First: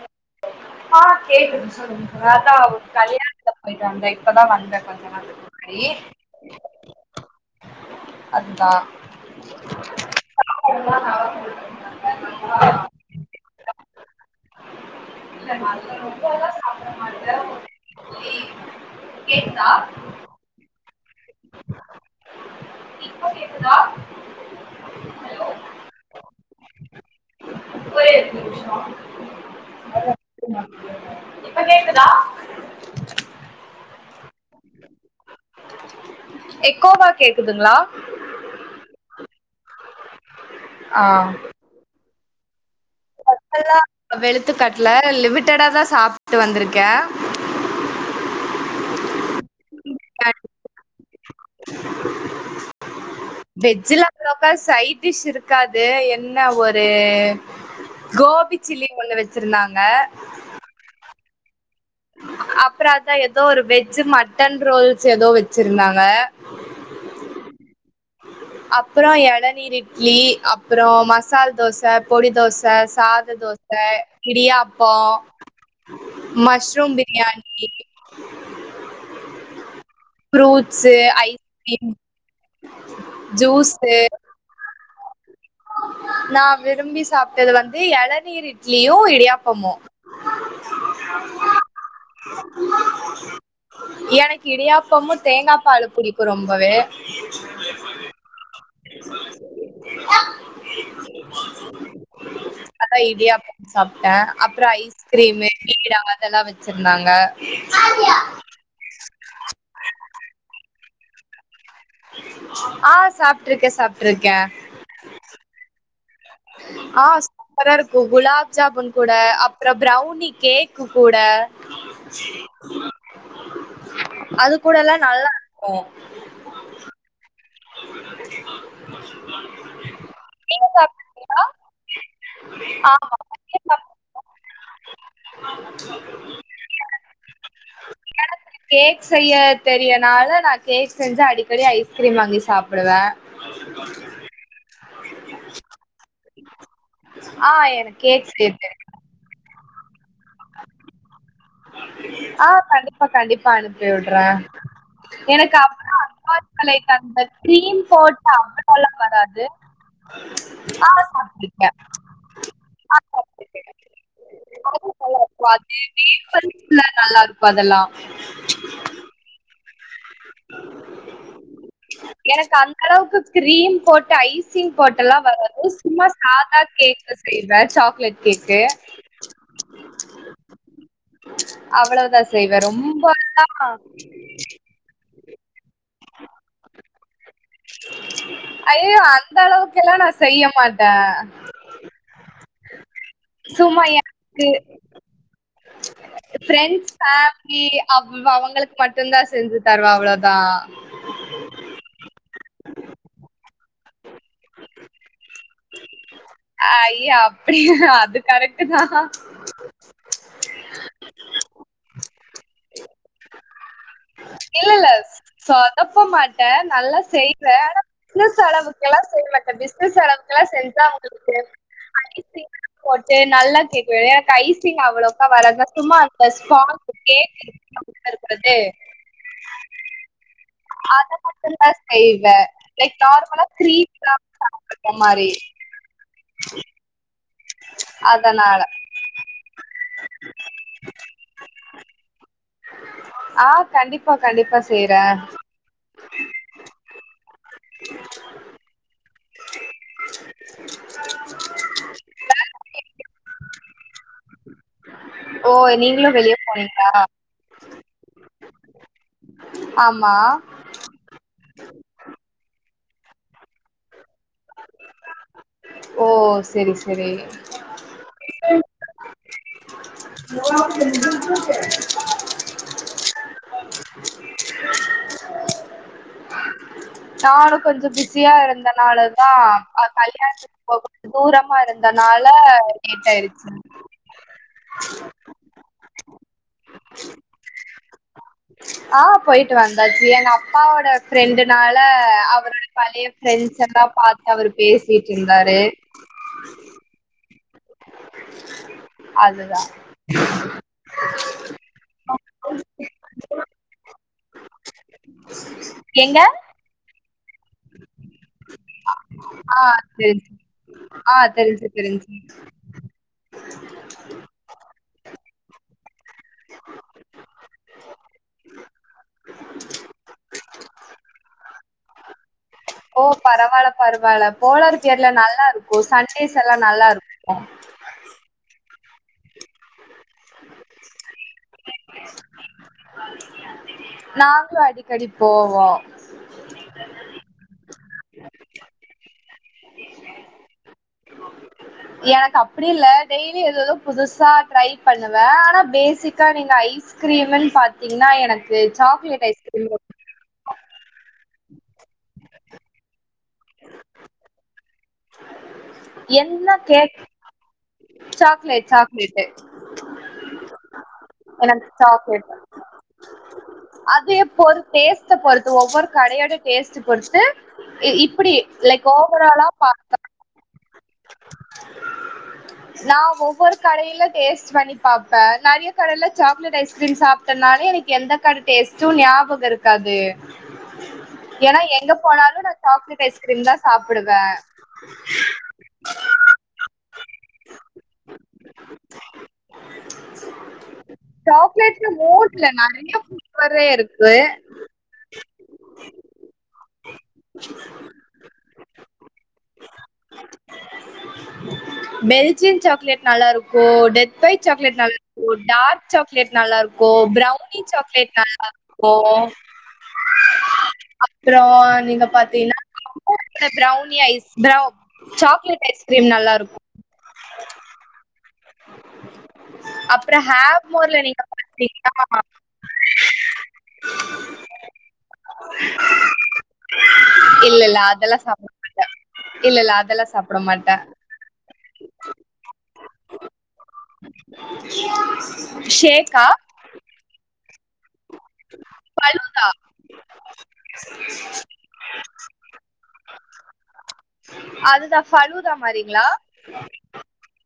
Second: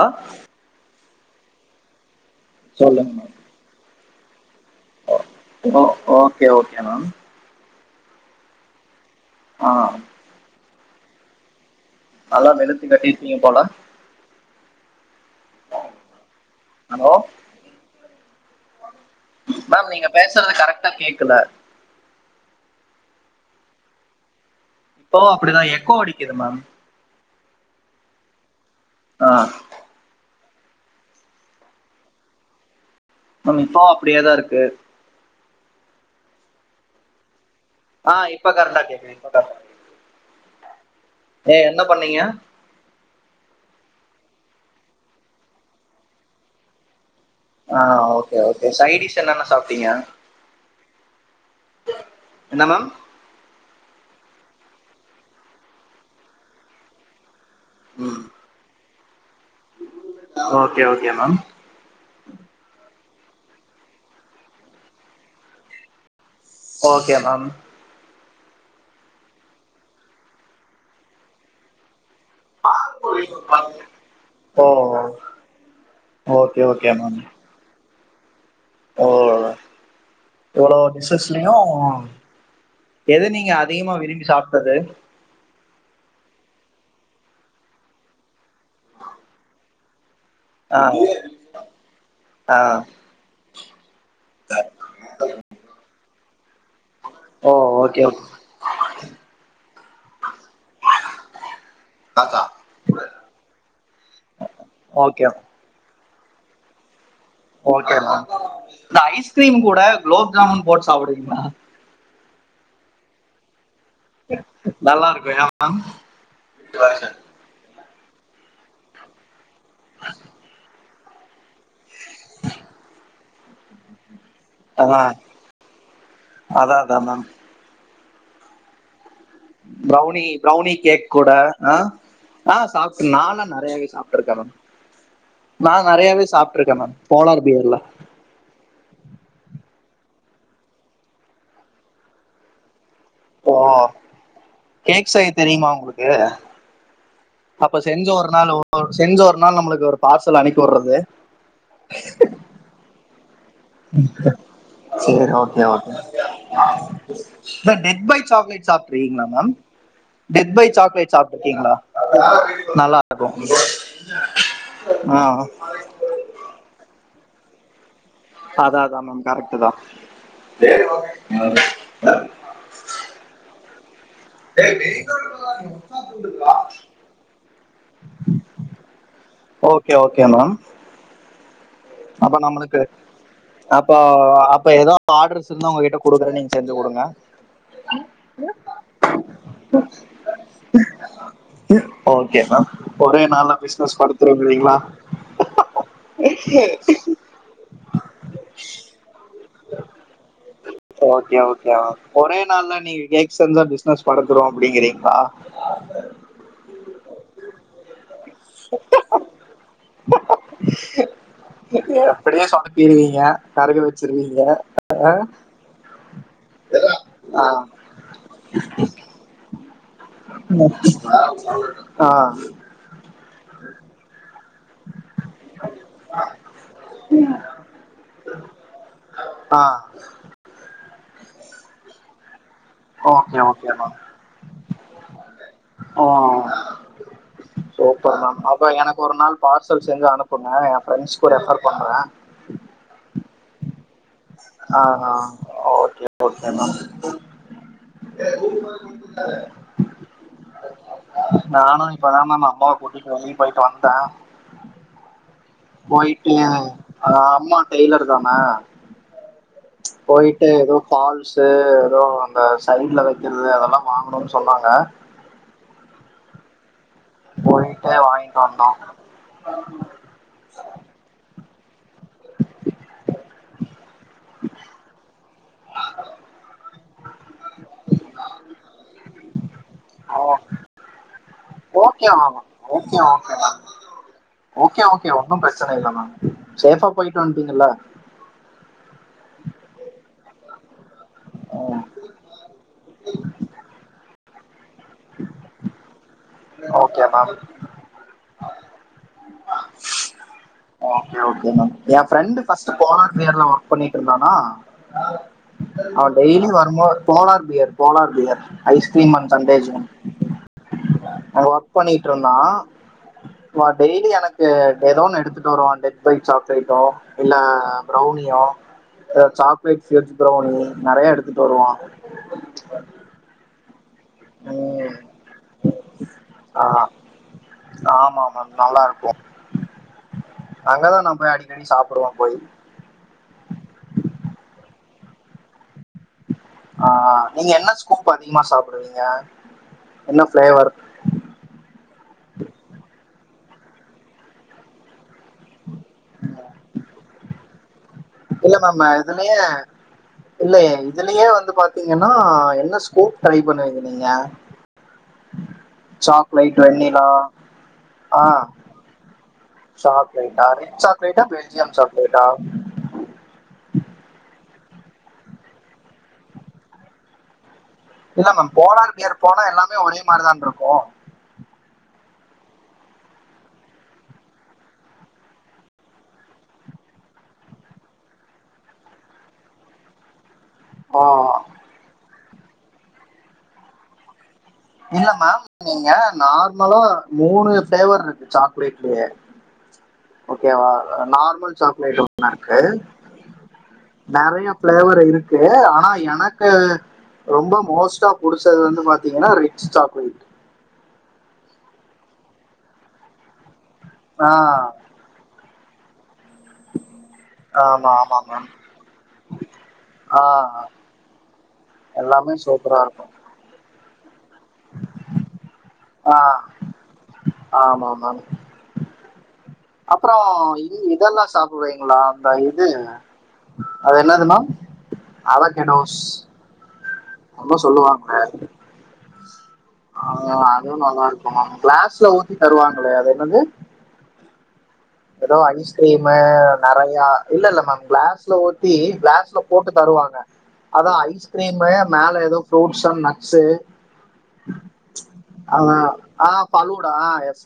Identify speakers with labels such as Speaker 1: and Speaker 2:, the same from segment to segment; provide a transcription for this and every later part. Speaker 1: ஆ
Speaker 2: ஆ கேக்குது சொல்லுங்க [unintelligible] இப்பதா வந்
Speaker 1: ஓ ஓ ஓகே ஓகே மேம்
Speaker 2: அதுதா
Speaker 1: ஆஹ்
Speaker 2: [inaudible]
Speaker 1: நல்லா வெளுத்து கட்டிருக்கிங்க போல ஹலோ மேம் நீங்க பேசுறது
Speaker 2: [inaudible]
Speaker 1: கரெக்டா கேட்கல
Speaker 2: இப்போ கேக்குதா
Speaker 1: இப்போ அப்படிதான் எக்கோ அடிக்குது மேம்
Speaker 2: ஒகே
Speaker 1: ஆஹ்
Speaker 2: இப்ப கேக்குதா
Speaker 1: ஆ இப்போ அப்படியேதான் இருக்கு
Speaker 2: எக்கோவா கேக்
Speaker 1: ஆஹ் இப்போ கரட்டா கேக்குது இப்ப கரட்டா ஏ என்ன பண்ணீங்க
Speaker 2: லாம் வெளுத்துக்கட்ல லிமிட்டடா தான் சாப்ட்டு வந்திருக்கேன்
Speaker 1: ஆஹ் ஓகேஓகே சைடிஷ் என்னன்ன சாப்பிட்டீங்க
Speaker 2: ஆ
Speaker 1: என்ன மேம்
Speaker 2: வெஜ்ல அவ்லோக்கா சைட் டிஷ் இருக்காது என்ன ஒரு கோபிசில்லி ஒன்னு வச் வச்சிருந்தாங்க
Speaker 1: ஓகே ஓகே மேம்
Speaker 2: அப்ராத் ஏதோ ஒரு வெஜ் மட்டன் ரோல்ஸ் ஏதோ வச்சிருந்தாங்க
Speaker 1: ஓகே மேம்
Speaker 2: அப்றம் இளநீர் இட்லி அப்றம் மசால் தோசை பொடி தோச சாத தோச
Speaker 1: ஓ
Speaker 2: இடியாப்பம்
Speaker 1: ஓகே
Speaker 2: மஷ்
Speaker 1: ஓகே
Speaker 2: [unintelligible]
Speaker 1: மேம்
Speaker 2: பிரியாணி உம்
Speaker 1: ஓ இவ்வளவு டிஷஸ்லயும்
Speaker 2: ஐஸ்கிரீம்
Speaker 1: எதை நீங்க அதிகமா
Speaker 2: ஜூஸு
Speaker 1: விரும்பி சாப்ட்டது
Speaker 2: நான் விரும்பி சாப்பிட்டது வந்து எளநீர் இட்லியும் இடியாப்பமோ
Speaker 1: ஆ ஆ
Speaker 2: எனக்கு இடியாப்பமும் தேங்காய் பால் புடி ரொம்பவே [inaudible]
Speaker 1: ஓ ஓகே [inaudible] தாத்தா
Speaker 2: [unintelligible] அதான் இடியாப்பம் சாப்ட்டேன் அப்புறம்
Speaker 1: ஓகே
Speaker 2: ஐஸ்கிரீமு பீடா இதெல்லாம் வச்சிருந்தாங்க
Speaker 1: ஓகே மேம் இந்த ஐஸ்கிரீம் கூட குலாப் ஜாமுன் போட்டு சாப்புடுவிங்ளா
Speaker 2: ஆஹ் சாப்ட்டுருக்கேன் சாப்
Speaker 1: நல்லா இருக்கும் ஏன் மேம்
Speaker 2: ஆஹ் சூப்பரா இருக்கு கு குலாப் ஜாமூன் கூட அப் அப்புற ப்ரௌனி கேக்கு கூட அது
Speaker 1: அதா
Speaker 2: கூடல்லாம் நல்லா இருக்கும்
Speaker 1: அதா அதா மேம்
Speaker 2: [unintelligible]
Speaker 1: ப்ரௌன்னி ப்ரௌனி கேக் கூட ஆஹ் ஆஹ் சாப்டு
Speaker 2: ஆமா
Speaker 1: நான்லாம் நறையாவே சாப்ட்ருக்கேன் மேம் நான் நறையாவே சாப்பிட்டு இருக்கேன் மேம் போலார் பியர்ல
Speaker 2: எனக்கு கேக் செய்ய தெரியனால நான் கேக் செஞ்ச அடிக்கடி ஐஸ்கிரீம் வாங்கி சாப்டுவேன்
Speaker 1: ஓ கேக் செய்ய தெரியுமா உங்ளுக்கு
Speaker 2: ஆ
Speaker 1: அப்ப
Speaker 2: எனக்கு
Speaker 1: செஞ்சு
Speaker 2: கேக்
Speaker 1: ஒரு
Speaker 2: செய்ய
Speaker 1: நாள்
Speaker 2: தெரியு
Speaker 1: செஞ்சு ஒரு நாள் நம்ளுக்கு டி ஒரு பார்சல் அனுப்பி உட்ரது
Speaker 2: ஆஹ் கண்டிப்பா கண்டிப்பா ப்பா அனுப்பி விடுறேன்
Speaker 1: சேரி
Speaker 2: எனக்கு
Speaker 1: ஓகே ஓகே
Speaker 2: அப்புறம்
Speaker 1: இந்த டெட் பை சாக்லேட் சாப்ட்ருக்கீங்களா மேம் டெத் பை சாக்லேட் சாப்ட்ருக்கீங்களா நல்லா இருக்கு ஆ
Speaker 2: [unintelligible] நல்லா இருக்கும் அதெல்லாம்
Speaker 1: அத அதான் மேம் கரெக்டு தான்
Speaker 2: எனக்கு அந்த அளவுக்கு கிரீம் போட்டு ஐசிங் போட்ட எல்லாம் வது சும்மா சாதா கேக்ல செய்வே சாக் ல கேக்கு
Speaker 1: ஓகே ஓகே மேம்
Speaker 2: அவ்வளவுதான்
Speaker 1: அப்ப
Speaker 2: செய்வேன்
Speaker 1: நம்மளுக்கு
Speaker 2: ரொம்பல்லான்
Speaker 1: ஆர்டர் [unintelligible] உங்ககிட்ட கொடுக்குற நீங்க செஞ்சு குடுங்க
Speaker 2: ஐயயோ அந்த அளவுக்கெல்லாம் நான் செய்ய மாட்டேன்
Speaker 1: ஓகே ஒரே நாள
Speaker 2: சும்மா
Speaker 1: பிசினஸ்
Speaker 2: எனக்கு
Speaker 1: படுத்துருங்கிறீங்களா
Speaker 2: [unintelligible] அவங்களுக்கு மட்
Speaker 1: ஓகே ஓகே மேம் ஒரே நாள்லாம் நீங்க கேக் [unintelligible] சினஸ் படத்தறோம் அப்படிங்கறீங்களா
Speaker 2: ஐய அப்டி அது கரெக்ட் தான்
Speaker 1: அப்டியே சோதபிருவிங்க [unintelligible]
Speaker 2: இல்லல்ல சொதப்ப மாட்டேன் நல்லா
Speaker 1: ஆ
Speaker 2: செய்வேன் ஆனா பிளஸ் அளவு
Speaker 1: ஆ
Speaker 2: [unintelligible] [unintelligible] [unintelligible]
Speaker 1: ஆ
Speaker 2: [unintelligible] அத மட்டும் தான் செய்வ லைக்
Speaker 1: ஓகே
Speaker 2: நார்மலா
Speaker 1: ஓகே
Speaker 2: திரீ
Speaker 1: மேம்
Speaker 2: [unintelligible] மாரி
Speaker 1: சுப்பர் மேம்
Speaker 2: அதனால
Speaker 1: அப்ப எனக்கு ஒரு நாள் பார்சல் செஞ்சு அனுப்புங்க என் ஃப்ரெண்ட்ஸ்க்கும் ரெஃப்ர் பண்றேன்
Speaker 2: ஆ கண்டிப்
Speaker 1: ஆஹ் ஹ ஓகே ஓகே மேம் நானும் இப்பதா‌ மேம் அம்மாவை கூட்டிட்டு போயிட்டு வந்தேன்
Speaker 2: ஓ நீங்களும்
Speaker 1: போயிட்டு
Speaker 2: வெளிய போனீங்களா
Speaker 1: அம்மா டெய்லர் தான
Speaker 2: ஆமா
Speaker 1: போயிட்டு ஏதோ பால்சு ஏதோ அந்த சைட்ல வைக்கிறது அதெல்லாம் வாங்கணும்ன்னனு சொன்னாங்க
Speaker 2: ஓ செரி சே
Speaker 1: போயிட்டே வாங்கிட்டு வந்தோம் ஹ
Speaker 2: [unintelligible] [inaudible] நானும் கொஞ்சம் பிஸியா இருந்தனாலதான்
Speaker 1: ஓ
Speaker 2: கல்யாணத்துக்கு போகக்கது தூரமா
Speaker 1: ஓகே
Speaker 2: இருந்தனால
Speaker 1: மேம் ஓகே
Speaker 2: லேட்
Speaker 1: ஓகே
Speaker 2: ஆயடுச்சு
Speaker 1: மேம் ஓகே ஓகே ஒன்னும் பிரச்சன இல்ல மேம் சேஃபா போயிட்டு வந்துட்டீங்கள
Speaker 2: ஆ போயிட்டு வந்தாச்சு எங்க அப்பாவோட ஃப்ரெண்டுனால
Speaker 1: ம்
Speaker 2: அவரோட பழைய ப்ரெண்ட்ஸ் எல்லா பாத்து அவரு பேசிட்ருந்தாரு
Speaker 1: ஓகே மேம்
Speaker 2: அதுதா
Speaker 1: ஓகே ஓகே மேம் என் ஃப்ரெண்ட் ஃபர்ஸ்ட் [unintelligible] வொர்க் பண்ணிட்டு இருந்தானா அவன்
Speaker 2: எங்க
Speaker 1: டெய்லி வரும்போது polar bear polar bear ice cream and Sunday
Speaker 2: ஆ
Speaker 1: ஜோன்
Speaker 2: தெரிஞ்சு ஆ
Speaker 1: அங்க
Speaker 2: தெரிஞ்சு
Speaker 1: ஒர்க்
Speaker 2: தெரிஞ்சு
Speaker 1: பண்ணிட்ருந்தா அவ டெய்லி எனக்கு ஏதோனு எடுத்துட்டு வருவா [unintelligible] சாக்லேட்டோ இல்ல பிரவுனியோ ஆ சாக்லேட்ஸ் [unintelligible] பிரவுனி நெறைய எடுத்துட்டு வருவா
Speaker 2: வேல [unintelligible] நல்லா இருக்கும் சண்டேஸ் எல்லாம்
Speaker 1: ஆ
Speaker 2: நல்லா இருக்கும் [inaudible]
Speaker 1: [unintelligible] அங்கதான் நான் போய் அடிக்கடி சாப்பிடுவோம் போய்
Speaker 2: க்கடி போவோ
Speaker 1: ஆஹ் நீங்க என்ன ஸ்கூப் அதிகமா சாப்பிடுவீங்க என்ன ப்ளேவர்
Speaker 2: எனக்கு அப்டி இல்ல டெய்லி ஏதேதோ புதுசா ட்ரை பண்ண [unintelligible] பேசிக்கா நீங்க ஐஸ்கிரீமுன் பாத்
Speaker 1: இல்ல நம்ம இதுலயே இல்லையே இதுலயே வந்து பாத் தீங்கன்னா என்ன ஸ்கோப் ட்ரை பண்ணுவீங்க நீங்க
Speaker 2: என்ன
Speaker 1: chocolate
Speaker 2: cake
Speaker 1: vanilla
Speaker 2: chocolate chocolate
Speaker 1: சாக்லேட்டா ரிச் சாக்லேட்டா
Speaker 2: எனக்கு
Speaker 1: பெல்ஜியம் சாக்லேட்டா
Speaker 2: சாக்லேட் இப்ப ஒரு டேஸ்டு பொறுத்து ஒவ்வொரு கடையோட டேஸ்ட்டு பொறுத்து
Speaker 1: இல்ல
Speaker 2: இப்டி
Speaker 1: மேம்
Speaker 2: லைக்
Speaker 1: போலான்பியர் போனா
Speaker 2: ஓவராலா
Speaker 1: எல்லாமே
Speaker 2: பாப்பே
Speaker 1: ஒரே மாதிரிதானிருக்கோ
Speaker 2: நா ஒவ்வொரு கடையில டேஸ்ட் பண்ணி பார்ப்பே நெறைய கடையில சாக்லேட் ஐஸ்கிரீம் சாப்ட்டனால எனக்கு எந்த கட டேஸ்ட்டோ ஞாபகோயிருக்காது
Speaker 1: ஆ
Speaker 2: ஏன்னா எங்க போனாலு சாக்லேட் ஐஸ்கிரீம் தா சாப்பிடுவே
Speaker 1: இல்ல மேம் நீங்க நார்மலா மூணு பிளேவருக்கு சாக்லேட்லயே ஓகேவா நார்மல்
Speaker 2: சாக்லேட்ல
Speaker 1: சாக்லேட்
Speaker 2: மோஸ்ட்ல
Speaker 1: ஓண்ணாயிருக்கு
Speaker 2: நெறைய ஃப்ளேவரே இருக்கு.
Speaker 1: நெறைய பிளேவர்யிருக்கு ஆனா எனக்கு ரொம்ப மோஸ்டா புடிச்சது வந்து பாத்தீங்கன்னா rich chocolate
Speaker 2: Belgian chocolate நல்லாருக்கு ஓ டெத்
Speaker 1: ஆ
Speaker 2: பைட் சாக்லேட் இருக்கோ டார்க் சாக் லேட் நல்லாயிருக்கோ ப்ரௌனி
Speaker 1: ஆமா
Speaker 2: சாக்லேட்
Speaker 1: ஆமா மேம்
Speaker 2: நல்லாயிருக்கோ
Speaker 1: ஆ
Speaker 2: அப்றோ நீங்க
Speaker 1: எல்லாமே
Speaker 2: பாத்தீங்கன்னா
Speaker 1: சூப்பரா இருக்கும்
Speaker 2: [unintelligible] நீ ஐஸ் [unintelligible] சாக்லேட் ஐஸ்கிரீம்
Speaker 1: ஆ
Speaker 2: நல்லாயிருக்கோ
Speaker 1: ஆமா [unintelligible] அப்புறோ
Speaker 2: அப்றோ
Speaker 1: இது
Speaker 2: ஹேவ்மோர்ல நீங்க
Speaker 1: இதெல்லா
Speaker 2: பாத்தீங்கன்னா
Speaker 1: சாப்பிடுவீங்களா அந்த இது அது என்னதும்மா அவகேடோஸ் என்னம்மோ
Speaker 2: இல்ல இல்ல அதெல்லா
Speaker 1: சொல்லுவாங்களே
Speaker 2: சாப்ட மாட்டே. இல்ல இல்ல அதெல்லா
Speaker 1: ஆஹா
Speaker 2: சாப்ட
Speaker 1: அதுவோ
Speaker 2: மாட்டே.
Speaker 1: நல்லா இருக்கோ கிளாஸ்ல ஊத்தி தருவாங்களே அத அது எதோ ஐஸ்கிரீமு
Speaker 2: ஷேக்கா?
Speaker 1: நெறையா இல்லயில்ல மேம் கிளாஸ் ல ஊத்தி கிளாஸ்ல
Speaker 2: ஃபலூதா
Speaker 1: போட்டு தருவாங்க அதா ஐஸ்கிரீமு மேல எதோ ஃப்ரூட்ஸ் அண்ட் நட்ஸு
Speaker 2: அதுதா ஃபலூடா மாரிங்களா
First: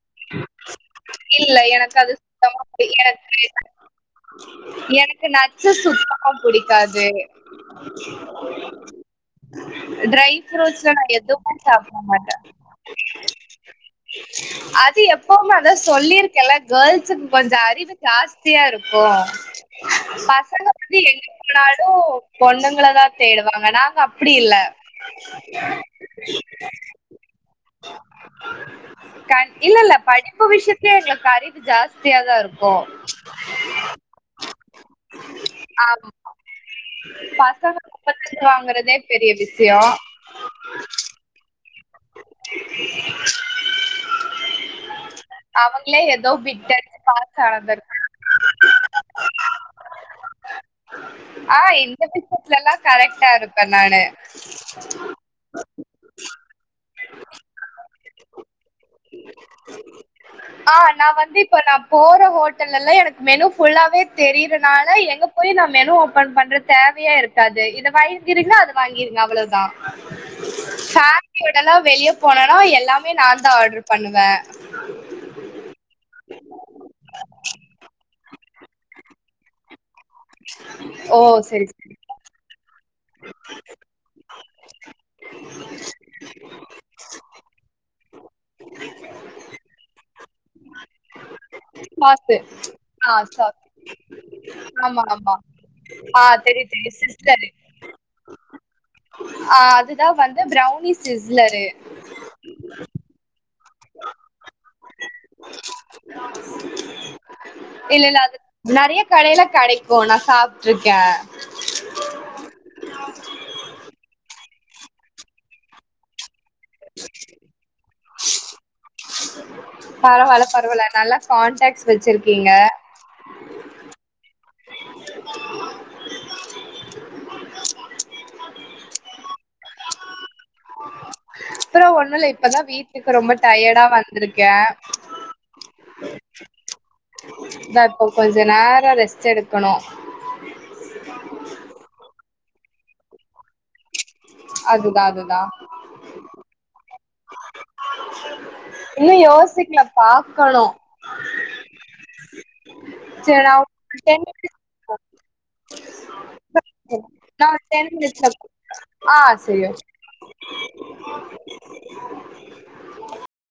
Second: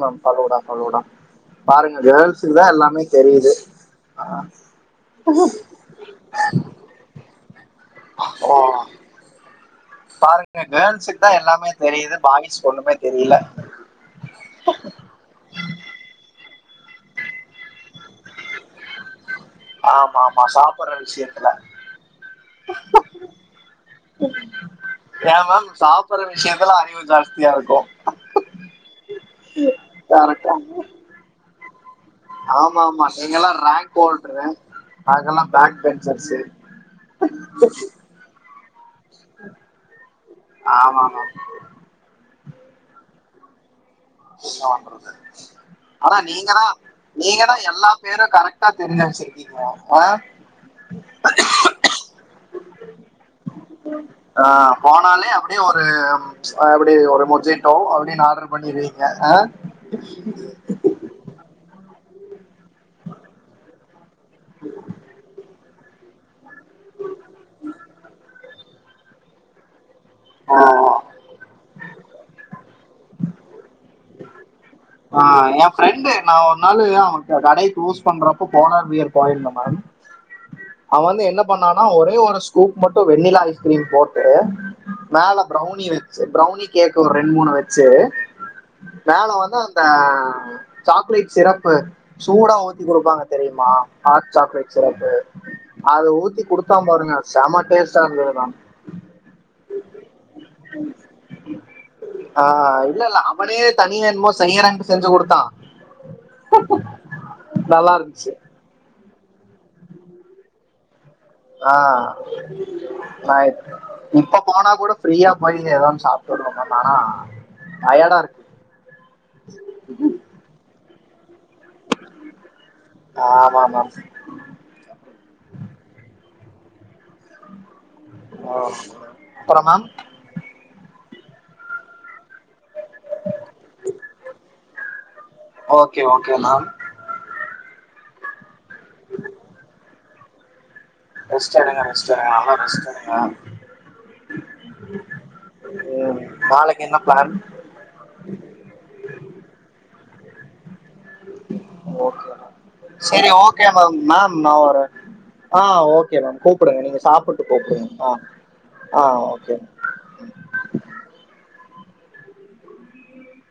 Speaker 1: ப பலூடா பலூடா
Speaker 2: இல்ல எனக்கு அது [unintelligible] எனக்கு
Speaker 1: தெரியுது ஆ
Speaker 2: எனக்கு நட்ஸ்சு சுத்தமா புடிக்காது
Speaker 1: ஓ
Speaker 2: [inaudible]
Speaker 1: பாருங்க
Speaker 2: ட்ரைஃபுட்ஸ்லா நான்
Speaker 1: கேர்ள்ஸுக்கு தா
Speaker 2: எதுவும
Speaker 1: எல்லாமே
Speaker 2: சாப்பிட
Speaker 1: தெரியுது
Speaker 2: மாட்டேன்
Speaker 1: பாய்ஸ்க்கு ஒண்ணுமே தெரியல
Speaker 2: அது எப்பவுமே அதா சொல் இருக்க எல்லாம் கேர்ள்சுக்கு கொஞ்சம அறிவு ஜாஸ்தியா இருக்கு
Speaker 1: ஆமா ஆமா
Speaker 2: பசங்க
Speaker 1: சாப்புட்ற
Speaker 2: வந்து எங்க
Speaker 1: விஷயத்துல
Speaker 2: போனாலும் பொண்ணுகல தான் தேடுவாங்க நாங்க அப்படி இல்ல
Speaker 1: ஏ மேம் சாப்புட்ற விஷயத்துல அறிவு ஜாஸ்தியா இருக்கு
Speaker 2: கண் இல்ல இல்ல படிப்பு
Speaker 1: கரெக்டா
Speaker 2: விஷயத் கே எங்களுக்கு அறிவு ஜாஸ்
Speaker 1: ஆமா ஆமா நீங்க எல்லாம் ரேங்க் ஹோல்டுரு நாங்கெல்லாம் பேக்
Speaker 2: ஆமா
Speaker 1: பென்சர்ஸ்சு
Speaker 2: வரதே பெரிய விஷயம்
Speaker 1: ஆமா மேம்
Speaker 2: [unintelligible]
Speaker 1: என்ன பண்றது
Speaker 2: அவங்களே
Speaker 1: ஆனா
Speaker 2: ஏதோ
Speaker 1: நீங்கதா
Speaker 2: பிட் அடிச்சு பாஸ்
Speaker 1: நீங்கதா
Speaker 2: ஆனது
Speaker 1: எல்லா பேரு கரெக்டா தெரிஞ்சு வச்சிருக்கீங்க ஆ
Speaker 2: ஆ இந்த விஷயத்துலல்லா கரெக்டா இருப்பே நானு
Speaker 1: ஆ [unintelligible] அப்டியே ஒரு அப்டி ஒரு மொஜேட்டோ அப்டின்னு ஆர்டர் பண்ணி இருப் அ ஆ [inaudible]
Speaker 2: ஆ நான் வந்து இப்ப நான் போற ஹோட்டல்ல எல்லாம் எனக்கு மெனு ஃபுல்லாவே தெரியதுனால எங்க போய் நான் மெனு ஓப்பன் பண்ற தேவையா இருக்காது இதை வாங்கிறீங்களா அது வாங்கிருங்க அவ்வளவுதான்
Speaker 1: ஓ
Speaker 2: ஹப்பிய எப்ப வெளிய போனாலு எல்லாமே நாந்தா ஆர்டர் பண்ணுவே
Speaker 1: ஆ என் ஃப்ரெண்டு நா ஒரு நாளு அவ க கடைய க்ளோஸ் பண்றப் ப்ப [unintelligible] போயிருந்த மேம் அவன்
Speaker 2: ஓ!
Speaker 1: வந்து என்ன
Speaker 2: சரி,
Speaker 1: பண்ணனா
Speaker 2: சரி.
Speaker 1: ஒரே ஒரு ஸ்கூப் மட்டும் வெண்ணிலா ஐஸ்கிரீம் போட்டு மேல ப்ரௌனி வச்சு ப்ரௌனி கேக் ஒரு ரெண்டு மூணு வச்சு மேல வந்து த சாக்லேட் சிரப்பு
Speaker 2: சாஸு.
Speaker 1: சூடா ஊத்தி
Speaker 2: ஆ
Speaker 1: குடுப்பாங்க
Speaker 2: சாஸ்.
Speaker 1: தெரியுமா ஹாட் சாக்லேட்
Speaker 2: ஆமா,
Speaker 1: சிரப்பு
Speaker 2: ஆமா.
Speaker 1: அத
Speaker 2: ஆ
Speaker 1: ஊத்தி
Speaker 2: தெரியும்,
Speaker 1: குடுத்தா
Speaker 2: தெரியும்.
Speaker 1: பாருங்க
Speaker 2: சிஸ்லரு.
Speaker 1: செமா டேஸ்டா இருந்தது மேம்
Speaker 2: ஆ அதுதான் வந்து ப்ரௌனி சிஸ்லரு.
Speaker 1: ஆஹ் இல்லல அப்டியே தனியா என்னமோ னக்கு செஞ்சு கொடுத்தான் நல்லா
Speaker 2: இல்ல, இல்ல.
Speaker 1: இருந்துச்சு
Speaker 2: அது நெறைய கடையில கெடைக்கு நா சாப்ட்ருக்கே
Speaker 1: ஆஹ் ஹா இப்ப போனா கூட ஃப்ரீயா போயி ஏதன்னு சாப் இருக்கு
Speaker 2: பரவால பரவால நல்லா கான்டக்ஸ் வச்சிருக்கீங்க
Speaker 1: ஆமாம்மா அப்புறம் மேம்
Speaker 2: அப்றோ ஒண்ணுல்ல இப் இப்பதா வீட்டுக்கு ரொம்ப டயடா வந்திருக்கே
Speaker 1: okay okay ma'am
Speaker 2: but [unintelligible] கொஞ்சநேர் [unintelligible] rest எடுக்கணோ
Speaker 1: ரெஸ்ட்டெடுங்க ரெஸ்ட்டெடுங்க [unintelligible] [unintelligible]
Speaker 2: அதுதா அதுதா
Speaker 1: நாளைக்கு என்ன பிளான்
Speaker 2: இன்னோ யோசிக்கல பாக்கணோ
Speaker 1: ஓகே மேம் செரி
Speaker 2: சரி நா
Speaker 1: ஓகே மேம்
Speaker 2: ஒரு டென்
Speaker 1: மேம் நா ஒரு
Speaker 2: மினிட்ஸ்
Speaker 1: ஆ ஓகே மேம் கூப்புடுங்க நீங்க
Speaker 2: நா
Speaker 1: சாப்புட்டு
Speaker 2: ஒரு டென்
Speaker 1: கூப்புடுங்க ஆ
Speaker 2: மினிட்ஸ்ல
Speaker 1: ஆ ஓகே மேம் ம்
Speaker 2: [inaudible]